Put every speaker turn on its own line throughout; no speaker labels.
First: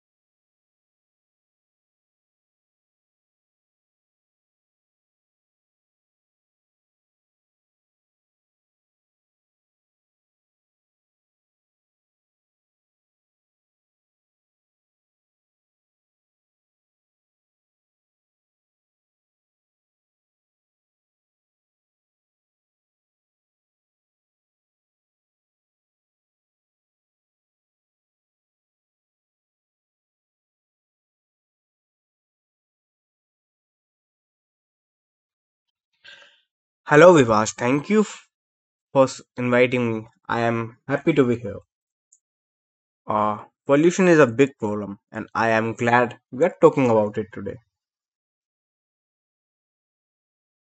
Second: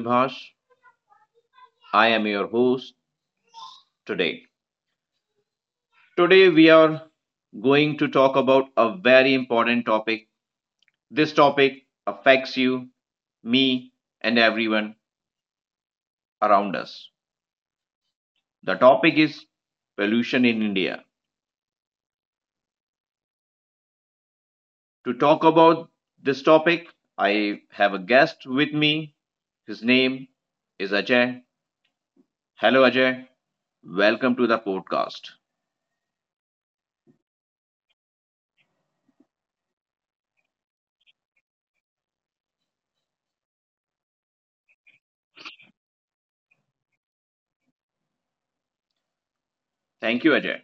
Vibhash. I am your host today. Today, we are going to talk about a very important topic. This topic affects you, me, and everyone around us. The topic is pollution in India. To talk about this topic, I have a guest with me. His name is Ajay. Hello, Ajay. Welcome to the podcast.
Hello, Vivash. Thank you for inviting me. I am happy to be here. Uh, Pollution is a big problem, and I am glad we are talking about it today.
Thank you, Ajay.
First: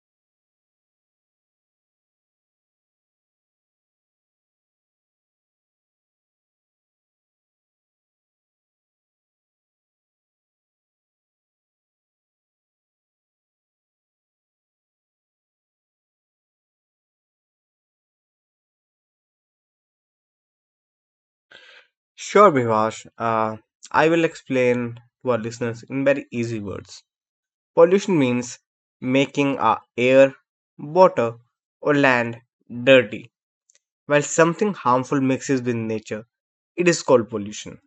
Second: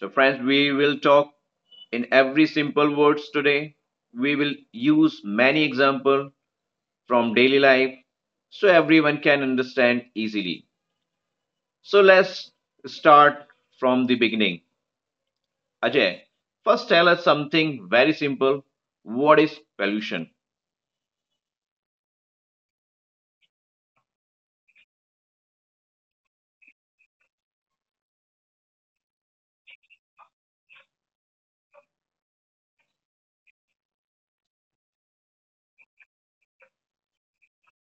So, friends, we will talk in every simple words today. We will use many examples from daily life so everyone can understand easily. So, let's start from the beginning. Ajay, first tell us something very simple. What is pollution?
Sure, Vivash. Uh, I will explain to our listeners in very easy words. Pollution means making our air, water, or land dirty. While something harmful mixes with nature, it is called pollution.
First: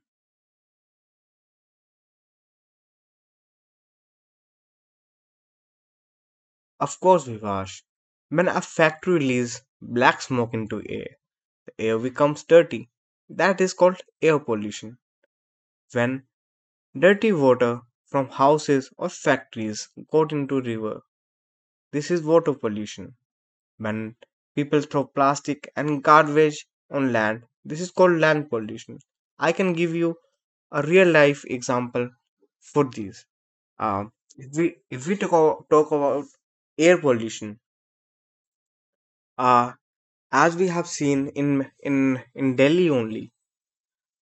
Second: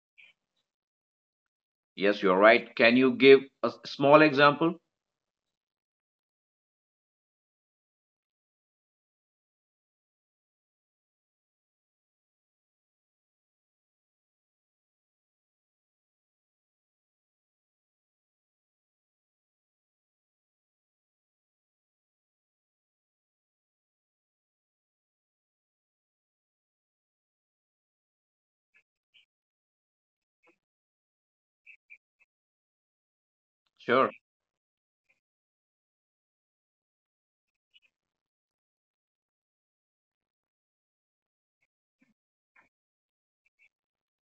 Yes, you're right. Can you give a small example?
Of course, Vivash. When a factory releases black smoke into air, air becomes dirty. That is called air pollution. When dirty water from houses or factories goes into river, this is water pollution. When people throw plastic and garbage on land, this is called land pollution. I can give you a real life example for these.
Sure.
If we talk about air pollution, uh, as we have seen in Delhi only,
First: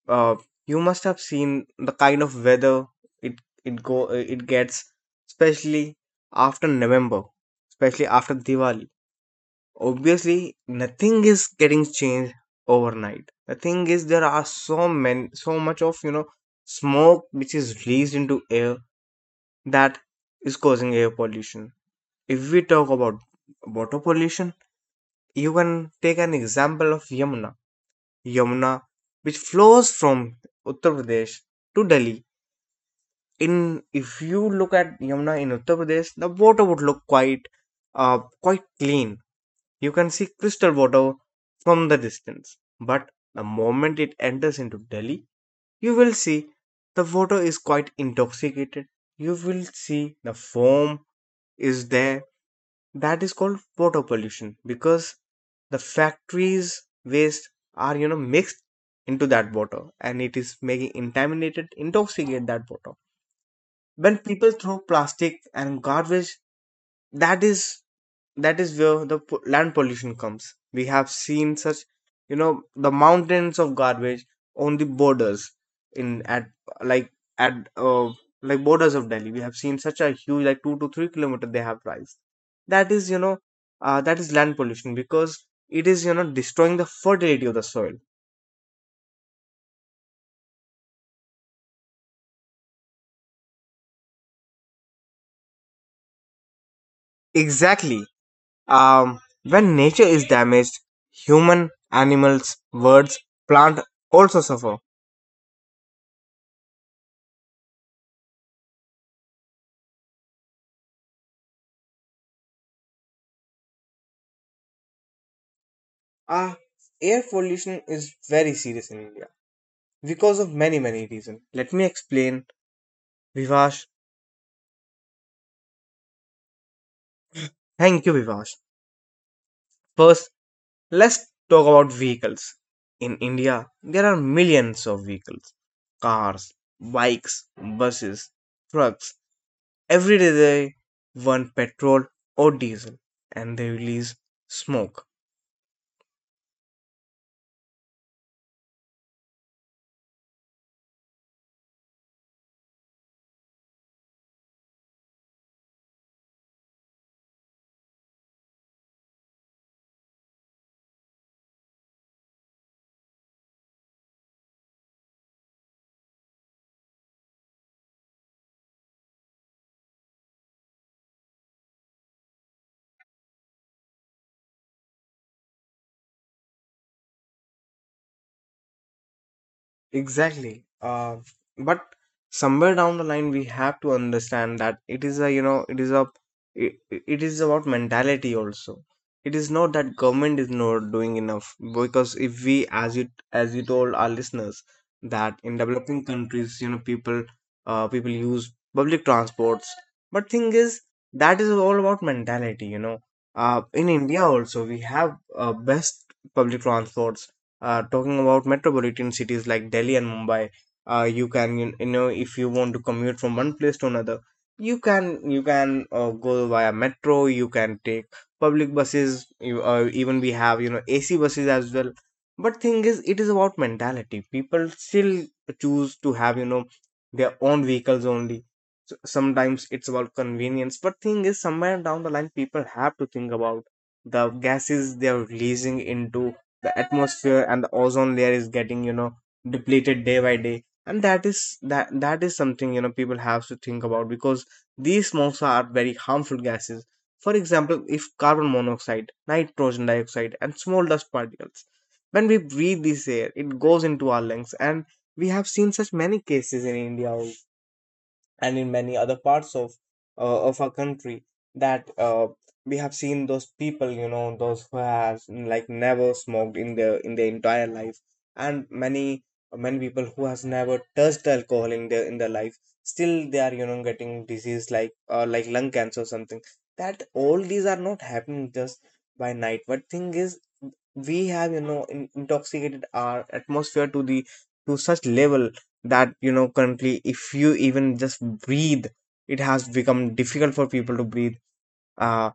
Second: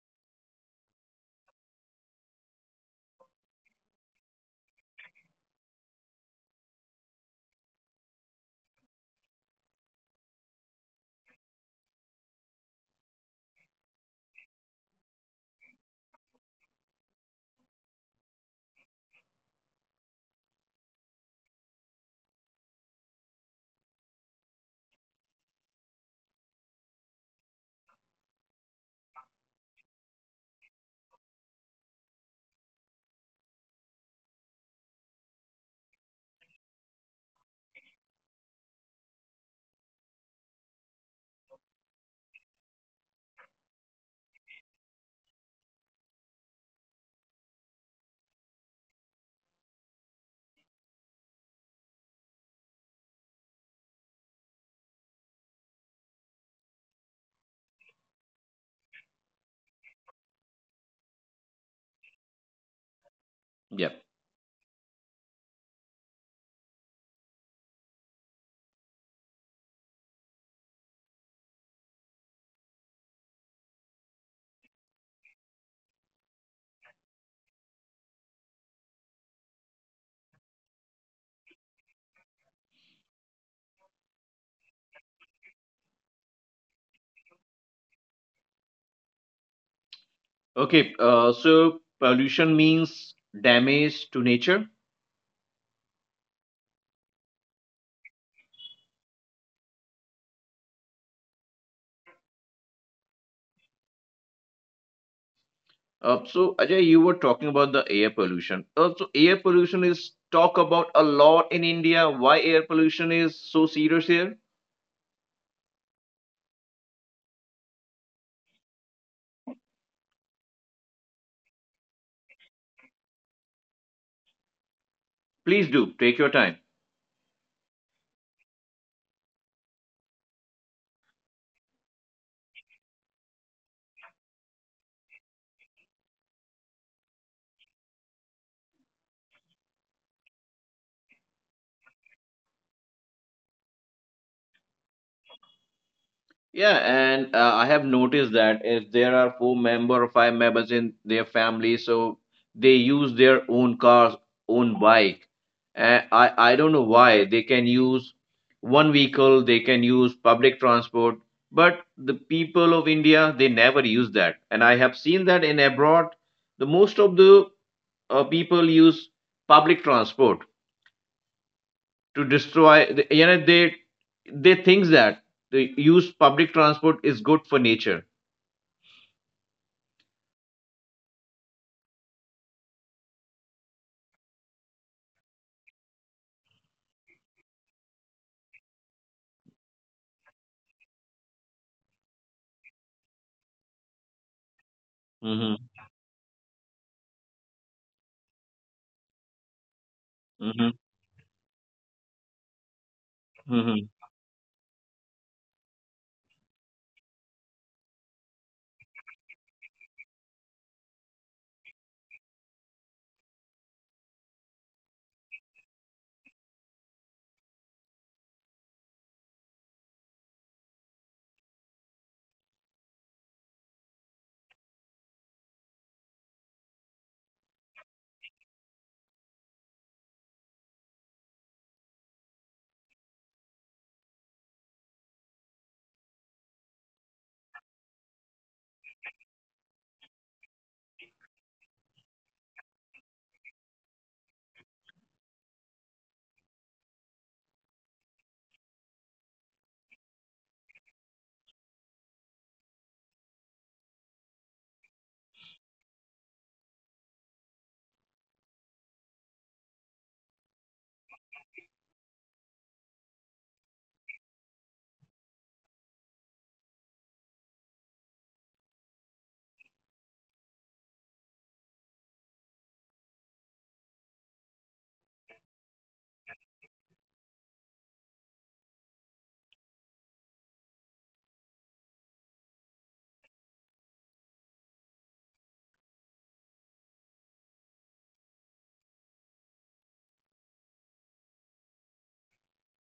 uh, you must have seen the kind of weather it it gets, especially after November, especially after Diwali. Obviously nothing is getting changed overnight. The thing is there are so much of smoke which is released into air that is causing air pollution. If we talk about water pollution, you can take an example of yamuna yamuna which flows from Uttar Pradesh to Delhi. In If you look at Yamuna in Uttar Pradesh, the water would look quite clean. You can see crystal water from the distance. But the moment it enters into Delhi, you will see the water is quite intoxicated. You will see the foam is there. That is called water pollution because the factories waste are mixed into that water and it is making contaminated intoxicate that water.
Yeah.
When people throw plastic and garbage, that is that is where the land pollution comes. We have seen such, the mountains of garbage on the borders, in like at like borders of Delhi. We have seen such a huge, like 2 to 3 kilometer they have rise. That is, that is land pollution because it is destroying the fertility of the soil.
Okay. Pollution means damage to nature.
Exactly. When nature is damaged, human, animals, birds, plant also suffer.
So Ajay, you were talking about the air pollution. So air pollution is talk about a lot in India. Why air pollution is so serious here?
Ah, air pollution is very serious in India because of many many reasons. Let me explain, Vivash.
Please do take your time.
Thank you, Vivash. First, let's talk about vehicles. In India, there are millions of vehicles, cars, bikes, buses, trucks. Every day they burn petrol or diesel, and they release smoke.
Yeah, and I have noticed that if there are four member or five members in their family, so they use their own cars, own bike. And I don't know why they can use one vehicle, they can use public transport, but the people of India, they never use that. And I have seen that in abroad, the most of the people use public transport to destroy, you know, they think that the use public transport is good for nature.
Exactly. But somewhere down the line, we have to understand that it is a, it is about mentality also. It is not that government is not doing enough because if we, as you told our listeners, that in
Mhm,
developing countries, people, people use public transports. But thing
mhm,
is, that is all about mentality,
mhm.
In India also, we have best public transports, talking about metropolitan cities like Delhi and Mumbai. If you want to commute from one place to another, you can go via metro. You can take public buses. You, even we have AC buses as well. But thing is, it is about mentality. People still choose to have their own vehicles only. So sometimes it's about convenience. But thing is, somewhere down the line, people have to think about the gases they are releasing into the atmosphere, and the ozone layer is getting depleted day by day. And that is, that is something, people have to think about, because these smokes are very harmful gases. For example, if carbon monoxide, nitrogen dioxide and small dust particles, when we breathe this air it goes into our lungs. And we have seen such many cases in India also, and in many other parts of our country, that we have seen those people, those who have like never smoked in their entire life, and many many people who has never touched alcohol in their life, still they are getting disease like lung cancer or something. That all these are not happening just by night. But thing is, we have intoxicated our atmosphere to the, to such level that currently if you even just breathe, it has become difficult for people to breathe, uh,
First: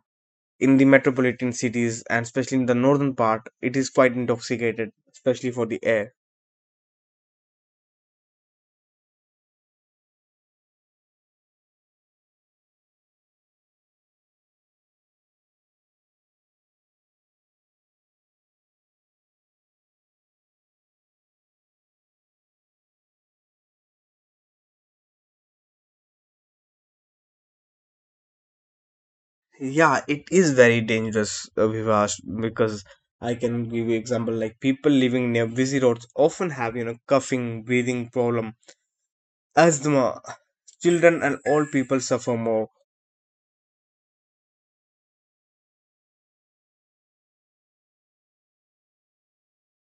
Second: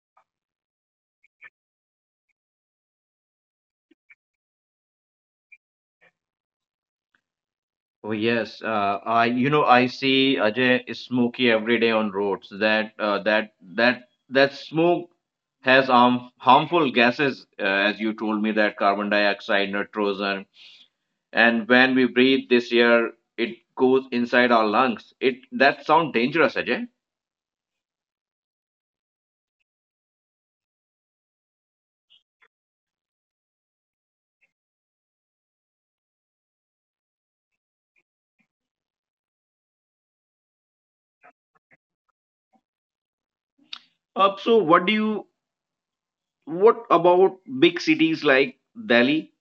in the metropolitan cities, and especially in the northern part it is quite intoxicated, especially for the air.
Oh yes, I you know I see Ajay is smoky every day on roads. That that smoke has harmful gases, as you told me that carbon dioxide, nitrogen, and when we breathe this air, it goes inside our lungs. It that sound dangerous, Ajay.
Yeah, it is very dangerous, Vivash, because I can give you example like people living near busy roads often have coughing, breathing problem, asthma. Children and old people suffer more.
So what do you what about big cities like Delhi?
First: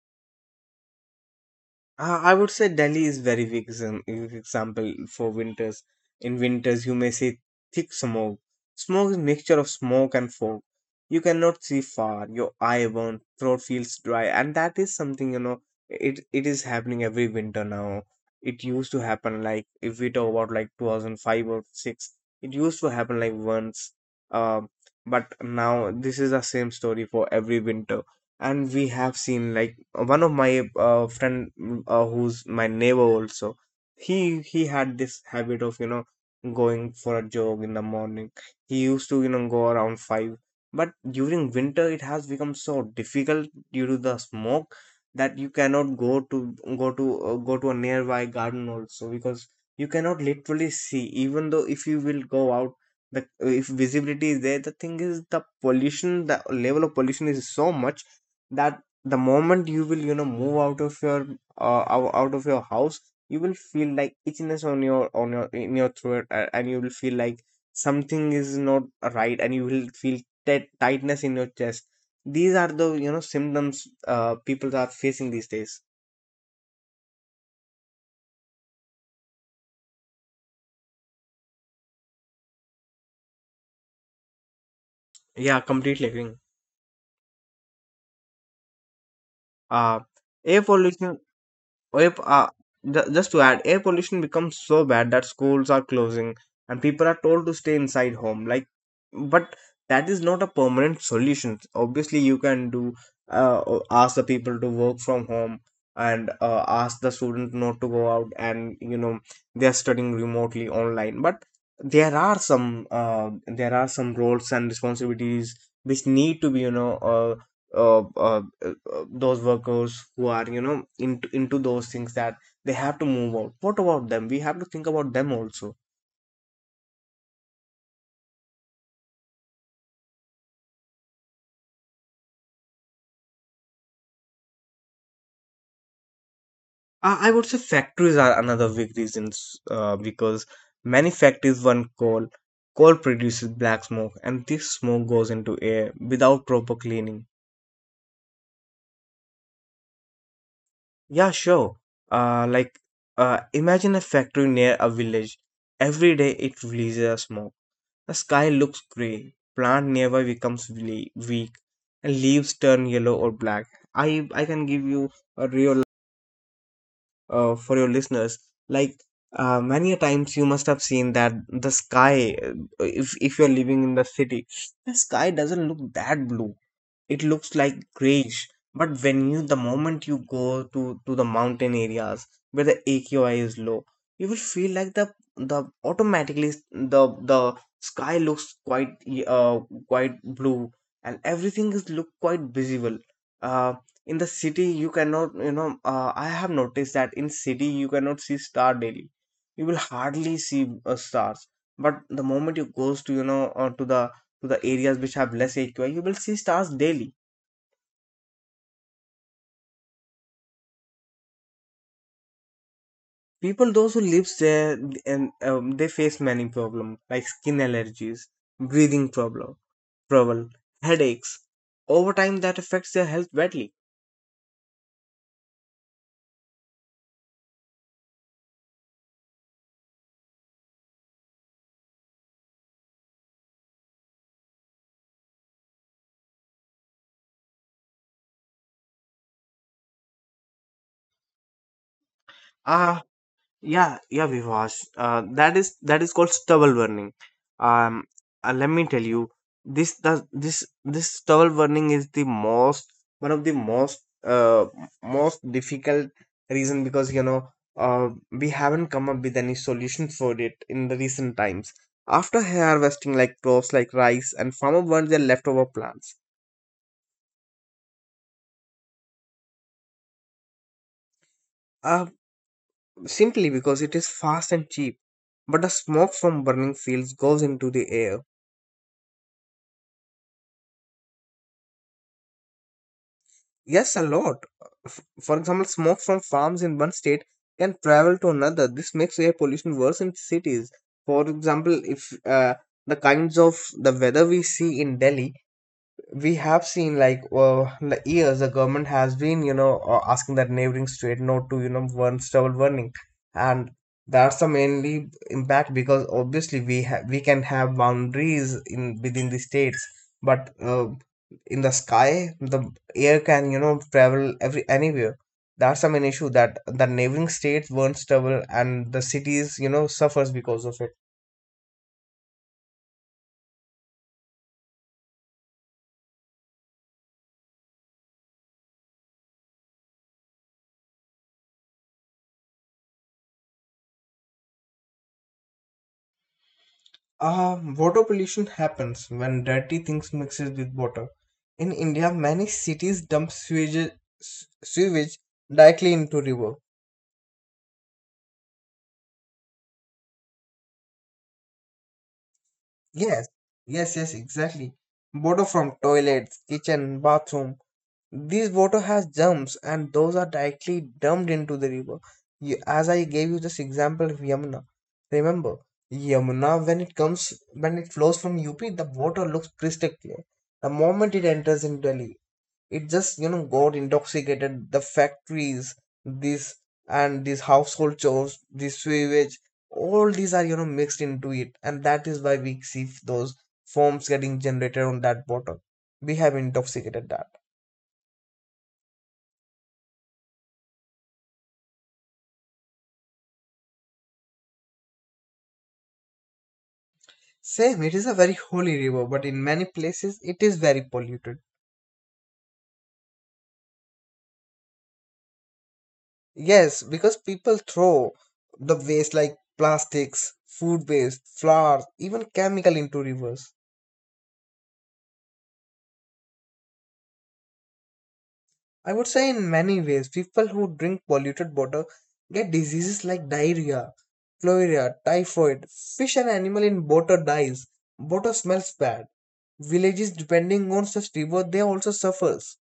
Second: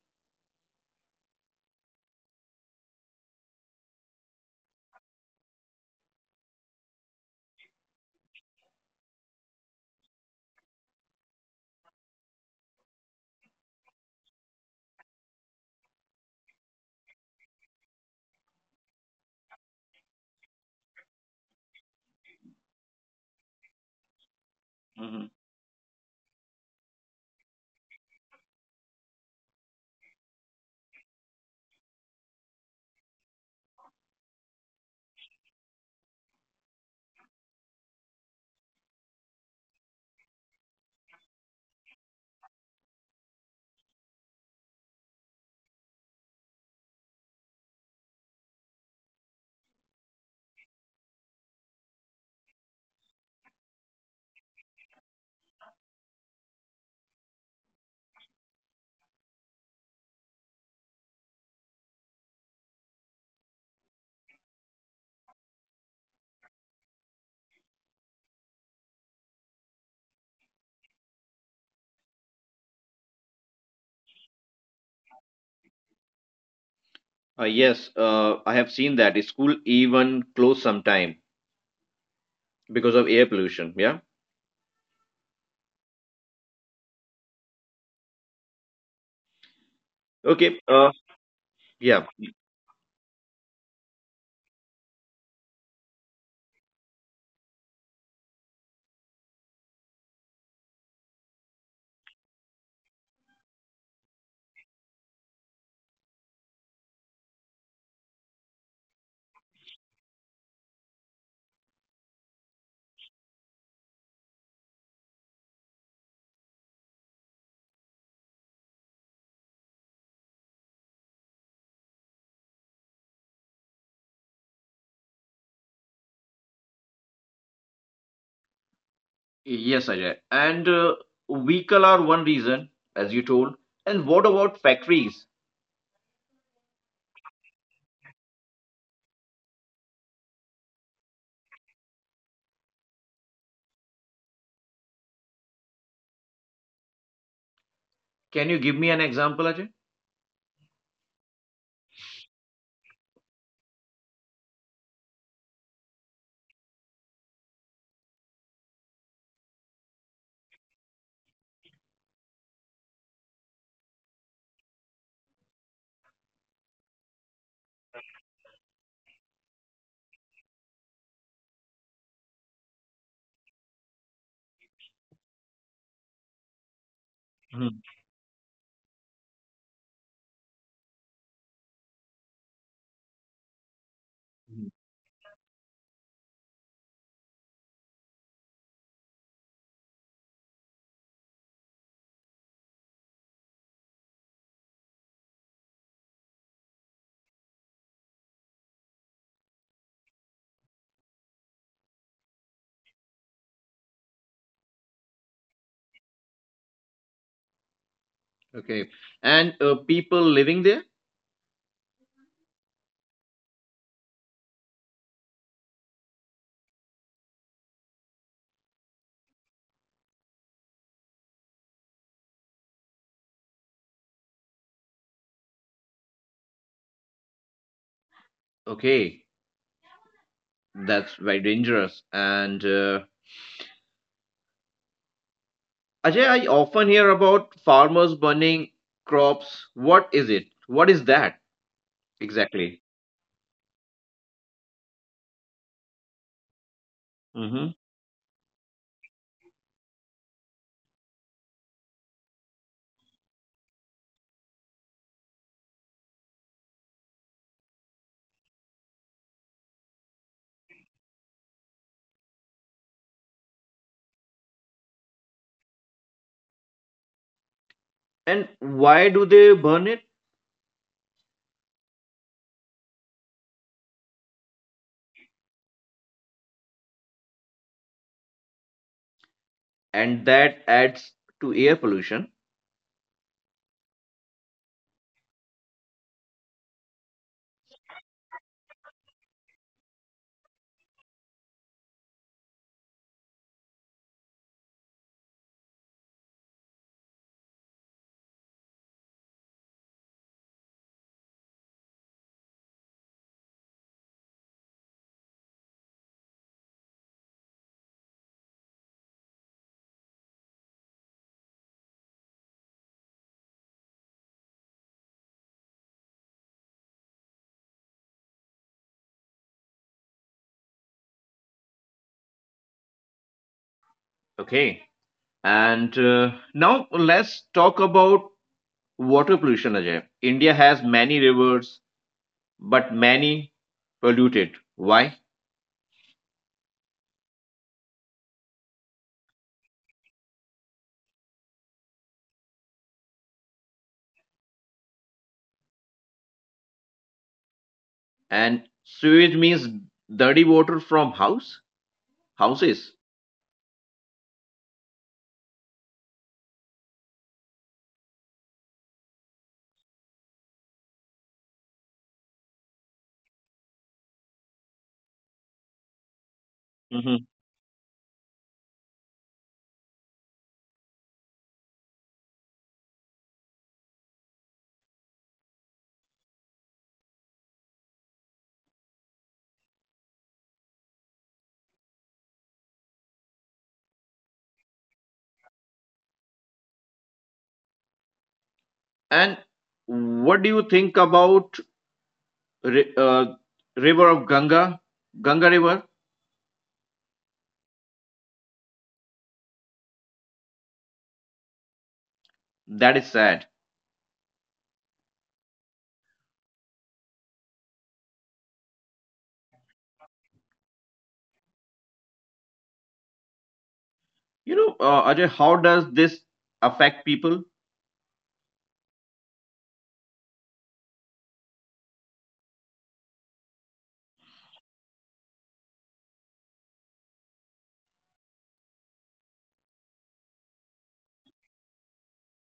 I would say Delhi is very big example for winters. In winters, you may see thick smoke. Smoke is mixture of smoke and fog. You cannot see far. Your eye burn, throat feels dry, and that is something, It is happening every winter now. It used to happen, like, if we talk about, like, 2005 or six. It used to happen like once. Um, but
Mhm.
now this is the same story for every winter. And we have seen like one of my friend, who's my neighbor also. He had this habit of going for a jog in the morning. He used to go around 5. But during winter it has become so difficult due to the smoke, that you cannot go to a nearby garden also, because you cannot literally see. Even though if you will go out, the if visibility is there, the thing is the pollution, the level of pollution is so much, that the moment you will move out of your, out of your house, you will feel like itchiness on your in your throat, and you will feel like something is not right, and you will feel tightness in your chest. These are the symptoms, people are facing these days.
Yes, I have seen that. School even close sometime because of air pollution. Yeah.
Yeah, completely agreeing, uh air
Okay.
pollution. If,
Yeah.
just to add, air pollution becomes so bad that schools are closing and people are told to stay inside home. Like, but that is not a permanent solution. Obviously, you can do ask the people to work from home, and ask the students not to go out, and they are studying remotely online. But there are some roles and responsibilities, which need to be uh, uh, uh, those workers who are into those things, that they have to move out. What about them? We have to think about them also.
Yes, Ajay. And vehicle are one reason, as you told. And what about factories?
I would say factories are another big reasons, because many factories burn coal. Coal produces black smoke and this smoke goes into air without proper cleaning.
Can you give me an example, Ajay?
Yeah, sure. Like, imagine a factory near a village. Every day it releases a smoke. The sky looks gray, plant nearby becomes weak, and leaves turn yellow or black. I can give you a real, for your listeners. Like many a times you must have seen that the sky, if you're living in the city, the sky doesn't look that blue, it looks like
Mhm.
grayish. But when you, the moment you go to the mountain areas where the aqi is low, you will feel
Mhm.
like the automatically the the sky looks quite, uh quite blue, and everything is look quite visible. uh in the city you cannot, I have noticed that in city you cannot see star daily. You will hardly see stars. But the moment you goes to the to the areas which have less AQI, you will see stars daily.
Okay. And people living there?
People, those who lives there, and they face many problems like skin allergies, breathing problem, trouble, headaches. Over time, that affects their health badly.
Okay. That's very dangerous. And Ajay, I often hear about farmers burning crops. What is it? What is that
I
exactly?
Yeah, yeah, Vivash. That is called stubble burning.
Hmm.
Um, let me tell you, this does this this stubble burning is the most, one of the most, uh most difficult reason, because we haven't come up with any solution for it in the recent times. After harvesting like crops like rice, and farmer burn their leftover plants,
And why do they burn it?
uh, simply because it is fast and cheap. But the smoke from burning fields goes into the air.
And that adds to air pollution.
Yes, a lot. For example, smoke from farms in one state can travel to another. This makes air pollution worse in cities. For example, if the kinds of the weather we see in Delhi, we have seen like years the government has been asking that neighboring state not to burn stubble burning, and that's the mainly impact because obviously we can have boundaries in within the states, but in the sky the air can travel every anywhere. That's the main issue, that the neighboring states burn stubble and the cities suffers because of it.
Okay. And now let's talk about water pollution, Ajay. India has many rivers, but many polluted. Why?
Water pollution happens when dirty things mixes with water. In India, many cities dump sewage, sewage directly into river.
And sewage means dirty water from houses.
Yes, yes, yes, exactly. Water from toilets, kitchen, bathroom. This water has germs, and those are directly dumped into the river. You, as I gave you this example of Yamuna, remember Yamuna when it comes,
Hmm.
when it flows from UP, the water looks crystal clear. The moment it enters in Delhi, it just got intoxicated, the factories, this, and these household chores, this sewage, all these are mixed into it, and that is why we see those forms getting generated on that water. We have intoxicated that.
And what do you think about ri- uh, river of Ganga, Ganga River?
Same, it is a very holy river, but in many places it is very polluted.
That is sad.
Yes, because people throw the waste like plastics, food waste, flowers, even chemical into rivers.
You know, Ajay, how does this affect people?
I would say in many ways, people who drink polluted water get diseases like diarrhea, cholera, typhoid. Fish and animal in water dies. Water smells bad. Villages depending on such river, they also suffers.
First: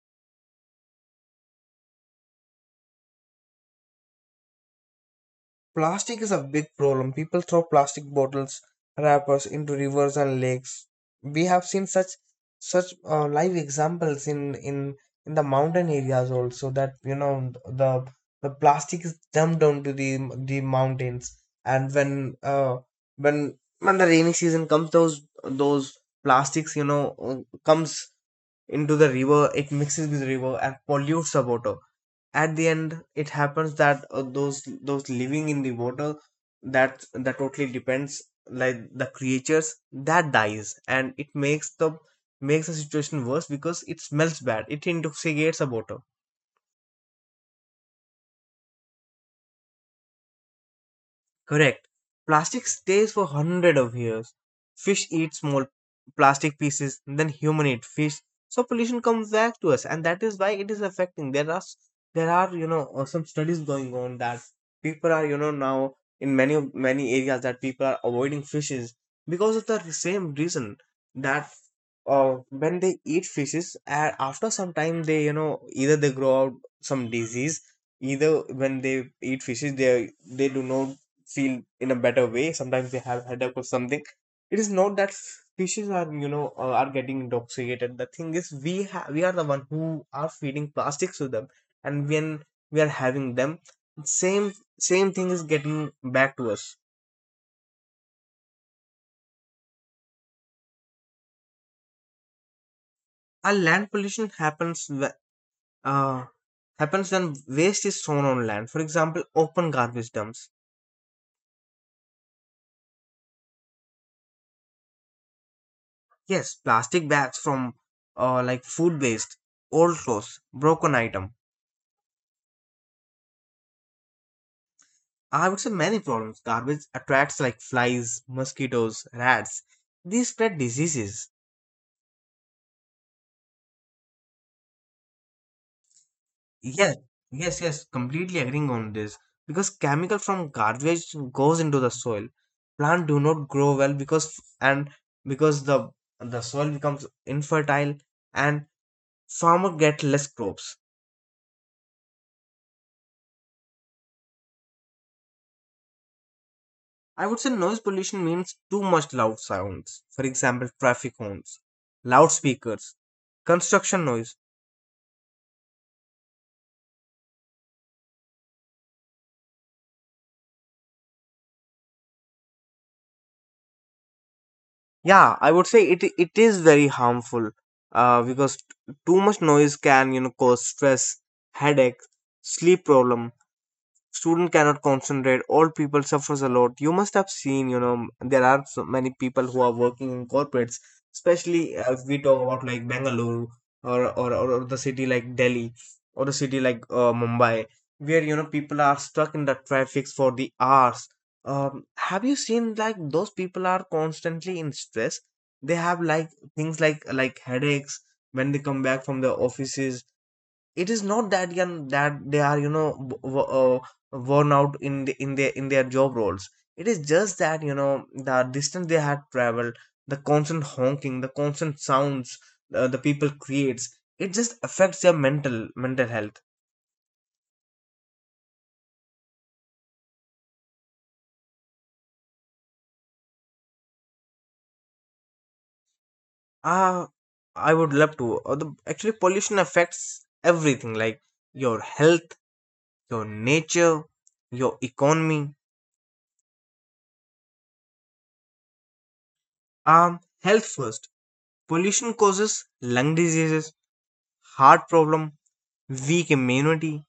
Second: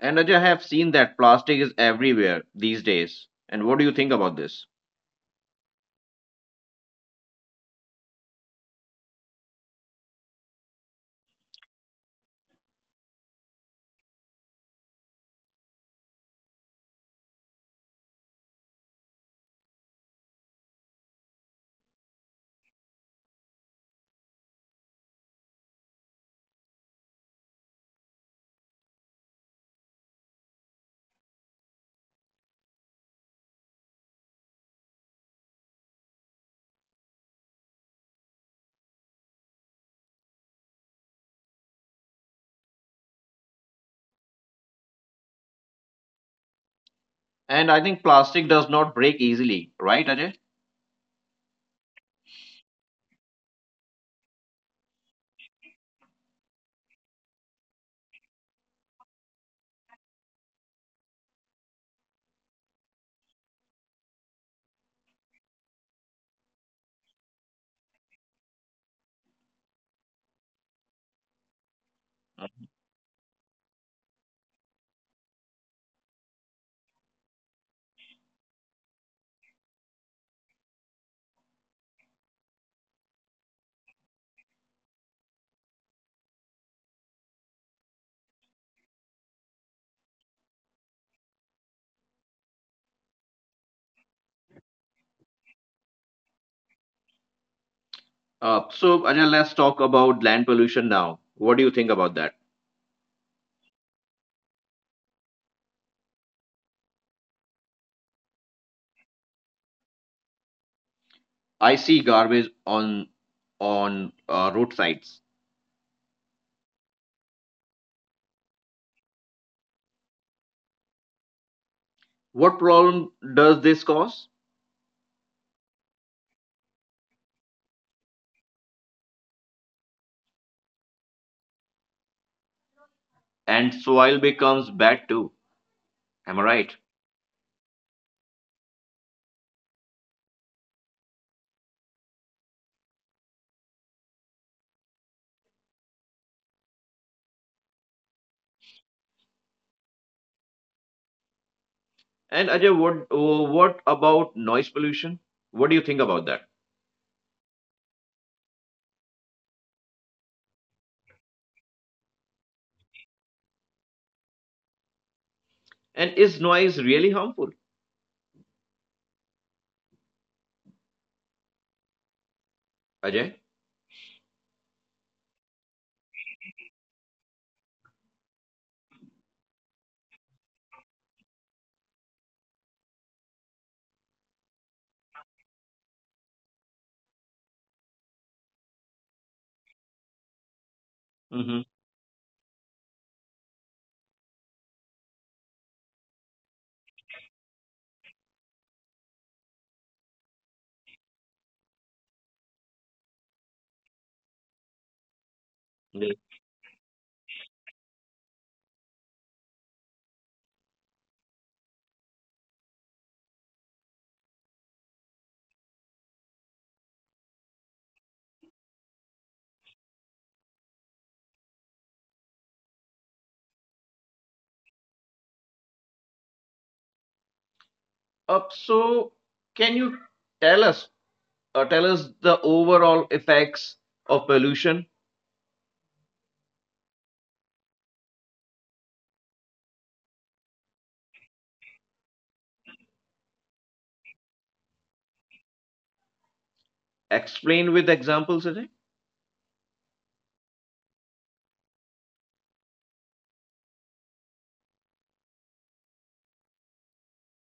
And Ajay, I have seen that plastic is everywhere these days. And what do you think about this?
Plastic is a big problem. People throw plastic bottles, wrappers into rivers and lakes. We have seen such live examples in the mountain areas also, that the plastic is dumped onto the mountains, and when the rainy season comes, those plastics comes into the river, it mixes with the river and pollutes the water. At the end it happens that those living in the water, that totally depends, like the creatures that dies, and it makes the, makes the situation worse because it smells bad, it intoxicates the water.
And I think plastic does not break easily, right, Ajay?
Correct. Plastic stays for hundred of years. Fish eat small plastic pieces, then human eat fish. So pollution comes back to us, and that is why it is affecting. There are some studies going on that people are now in many of many areas, that people are avoiding fishes because of the same reason, that when they eat fishes, after some time they either they grow out some disease, either when they eat fishes they do not feel in a better way. Sometimes they have headache or something. It is not that fishes are are getting intoxicated. The thing is we are the one who are feeding plastics to them, and when we are having them, same same thing is getting back to us.
Ajay, let's talk about land pollution now. What do you think about that?
Our land pollution uh, happens when waste is thrown on land. For example, open garbage dumps.
I see garbage on roadsides.
Yes, plastic bags from, like food waste, old clothes, broken item.
What problem does this cause?
I would say many problems. Garbage attracts like flies, mosquitoes, rats. These spread diseases.
And soil becomes bad too. Am I right?
Yes, yes, yes, completely agreeing on this. Because chemical from garbage goes into the soil. Plant do not grow well, because the soil becomes infertile, and farmer get less crops.
And Ajay, what about noise pollution? What do you think about that?
I would say noise pollution means too much loud sounds. For example, traffic horns, loudspeakers, construction noise.
And is noise really harmful, Ajay?
Yeah, I would say it is very harmful, because too much noise can cause stress, headache, sleep problem, student cannot concentrate, old people suffers a lot. You must have seen. There are so many people who are working in corporates,
Hmm.
especially if we talk about like Bangalore, or the city like Delhi, or the city like Mumbai, where people are stuck in the traffics for the hours. um, have you seen, like, those people are constantly in stress? They have like things like headaches when they come back from the offices. It is not that young that they are worn out in their job roles. It is just that the distance they had traveled, the constant honking, the constant sounds, the people creates, it just affects their mental health.
Uh, so, can you tell us, tell us the overall effects of pollution?
Ah i would love to, actually pollution affects everything, like your health, your nature, your economy.
Explain with examples, Ajay.
um Health first, pollution causes lung diseases, heart problem, weak immunity.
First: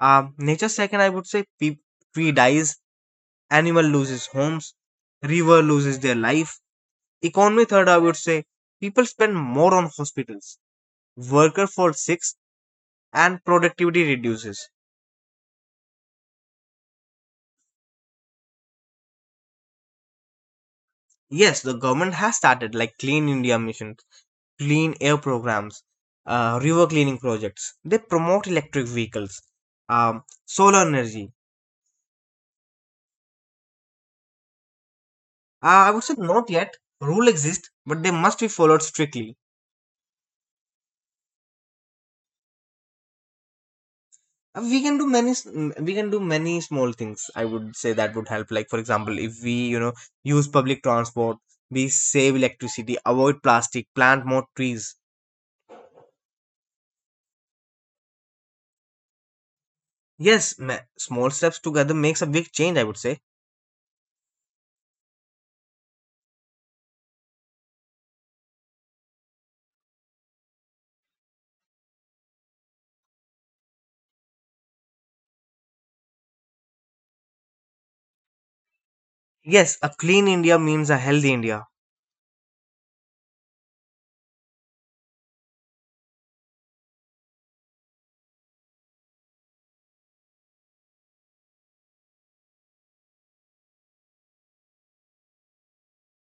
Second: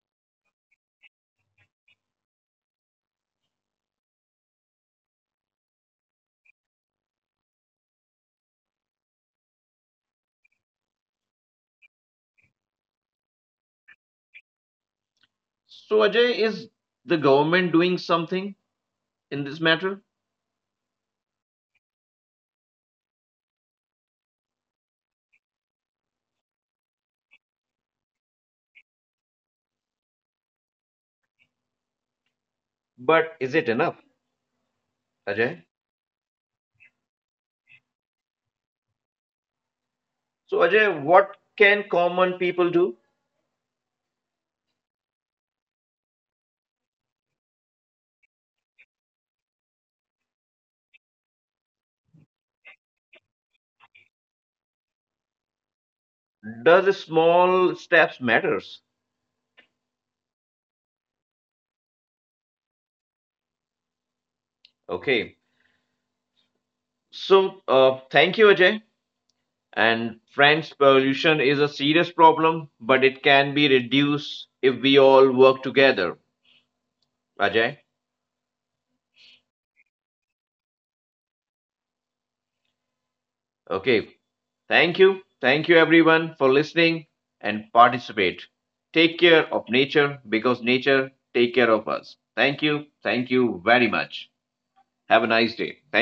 Nature second, I would say, tree dies, animal loses homes, river loses their life. Economy third, I would say, people spend more on hospitals, worker falls sick, and productivity reduces.
So, Ajay, is the government doing something in this matter?
Yes, the government has started like Clean India missions, clean air programs, river cleaning projects. They promote electric vehicles, solar energy.
But is it enough, Ajay?
I would say not yet. Rule exists, but they must be followed strictly.
So, Ajay, what can common people do?
We can do many small things, I would say, that would help, like for example if we use public transport, we save electricity, avoid plastic, plant more trees.
Does small steps matters?
Yes, small steps together makes a big change, I would say.
Okay. So, thank you, Ajay. And friends, pollution is a serious problem, but it can be reduced if we all work together. Ajay?
Yes, a clean India means a healthy India.
Okay. Thank you. Thank you, everyone, for listening and participate. Take care of nature because nature take care of us. Thank you. Thank you very much. Have a nice day. Thank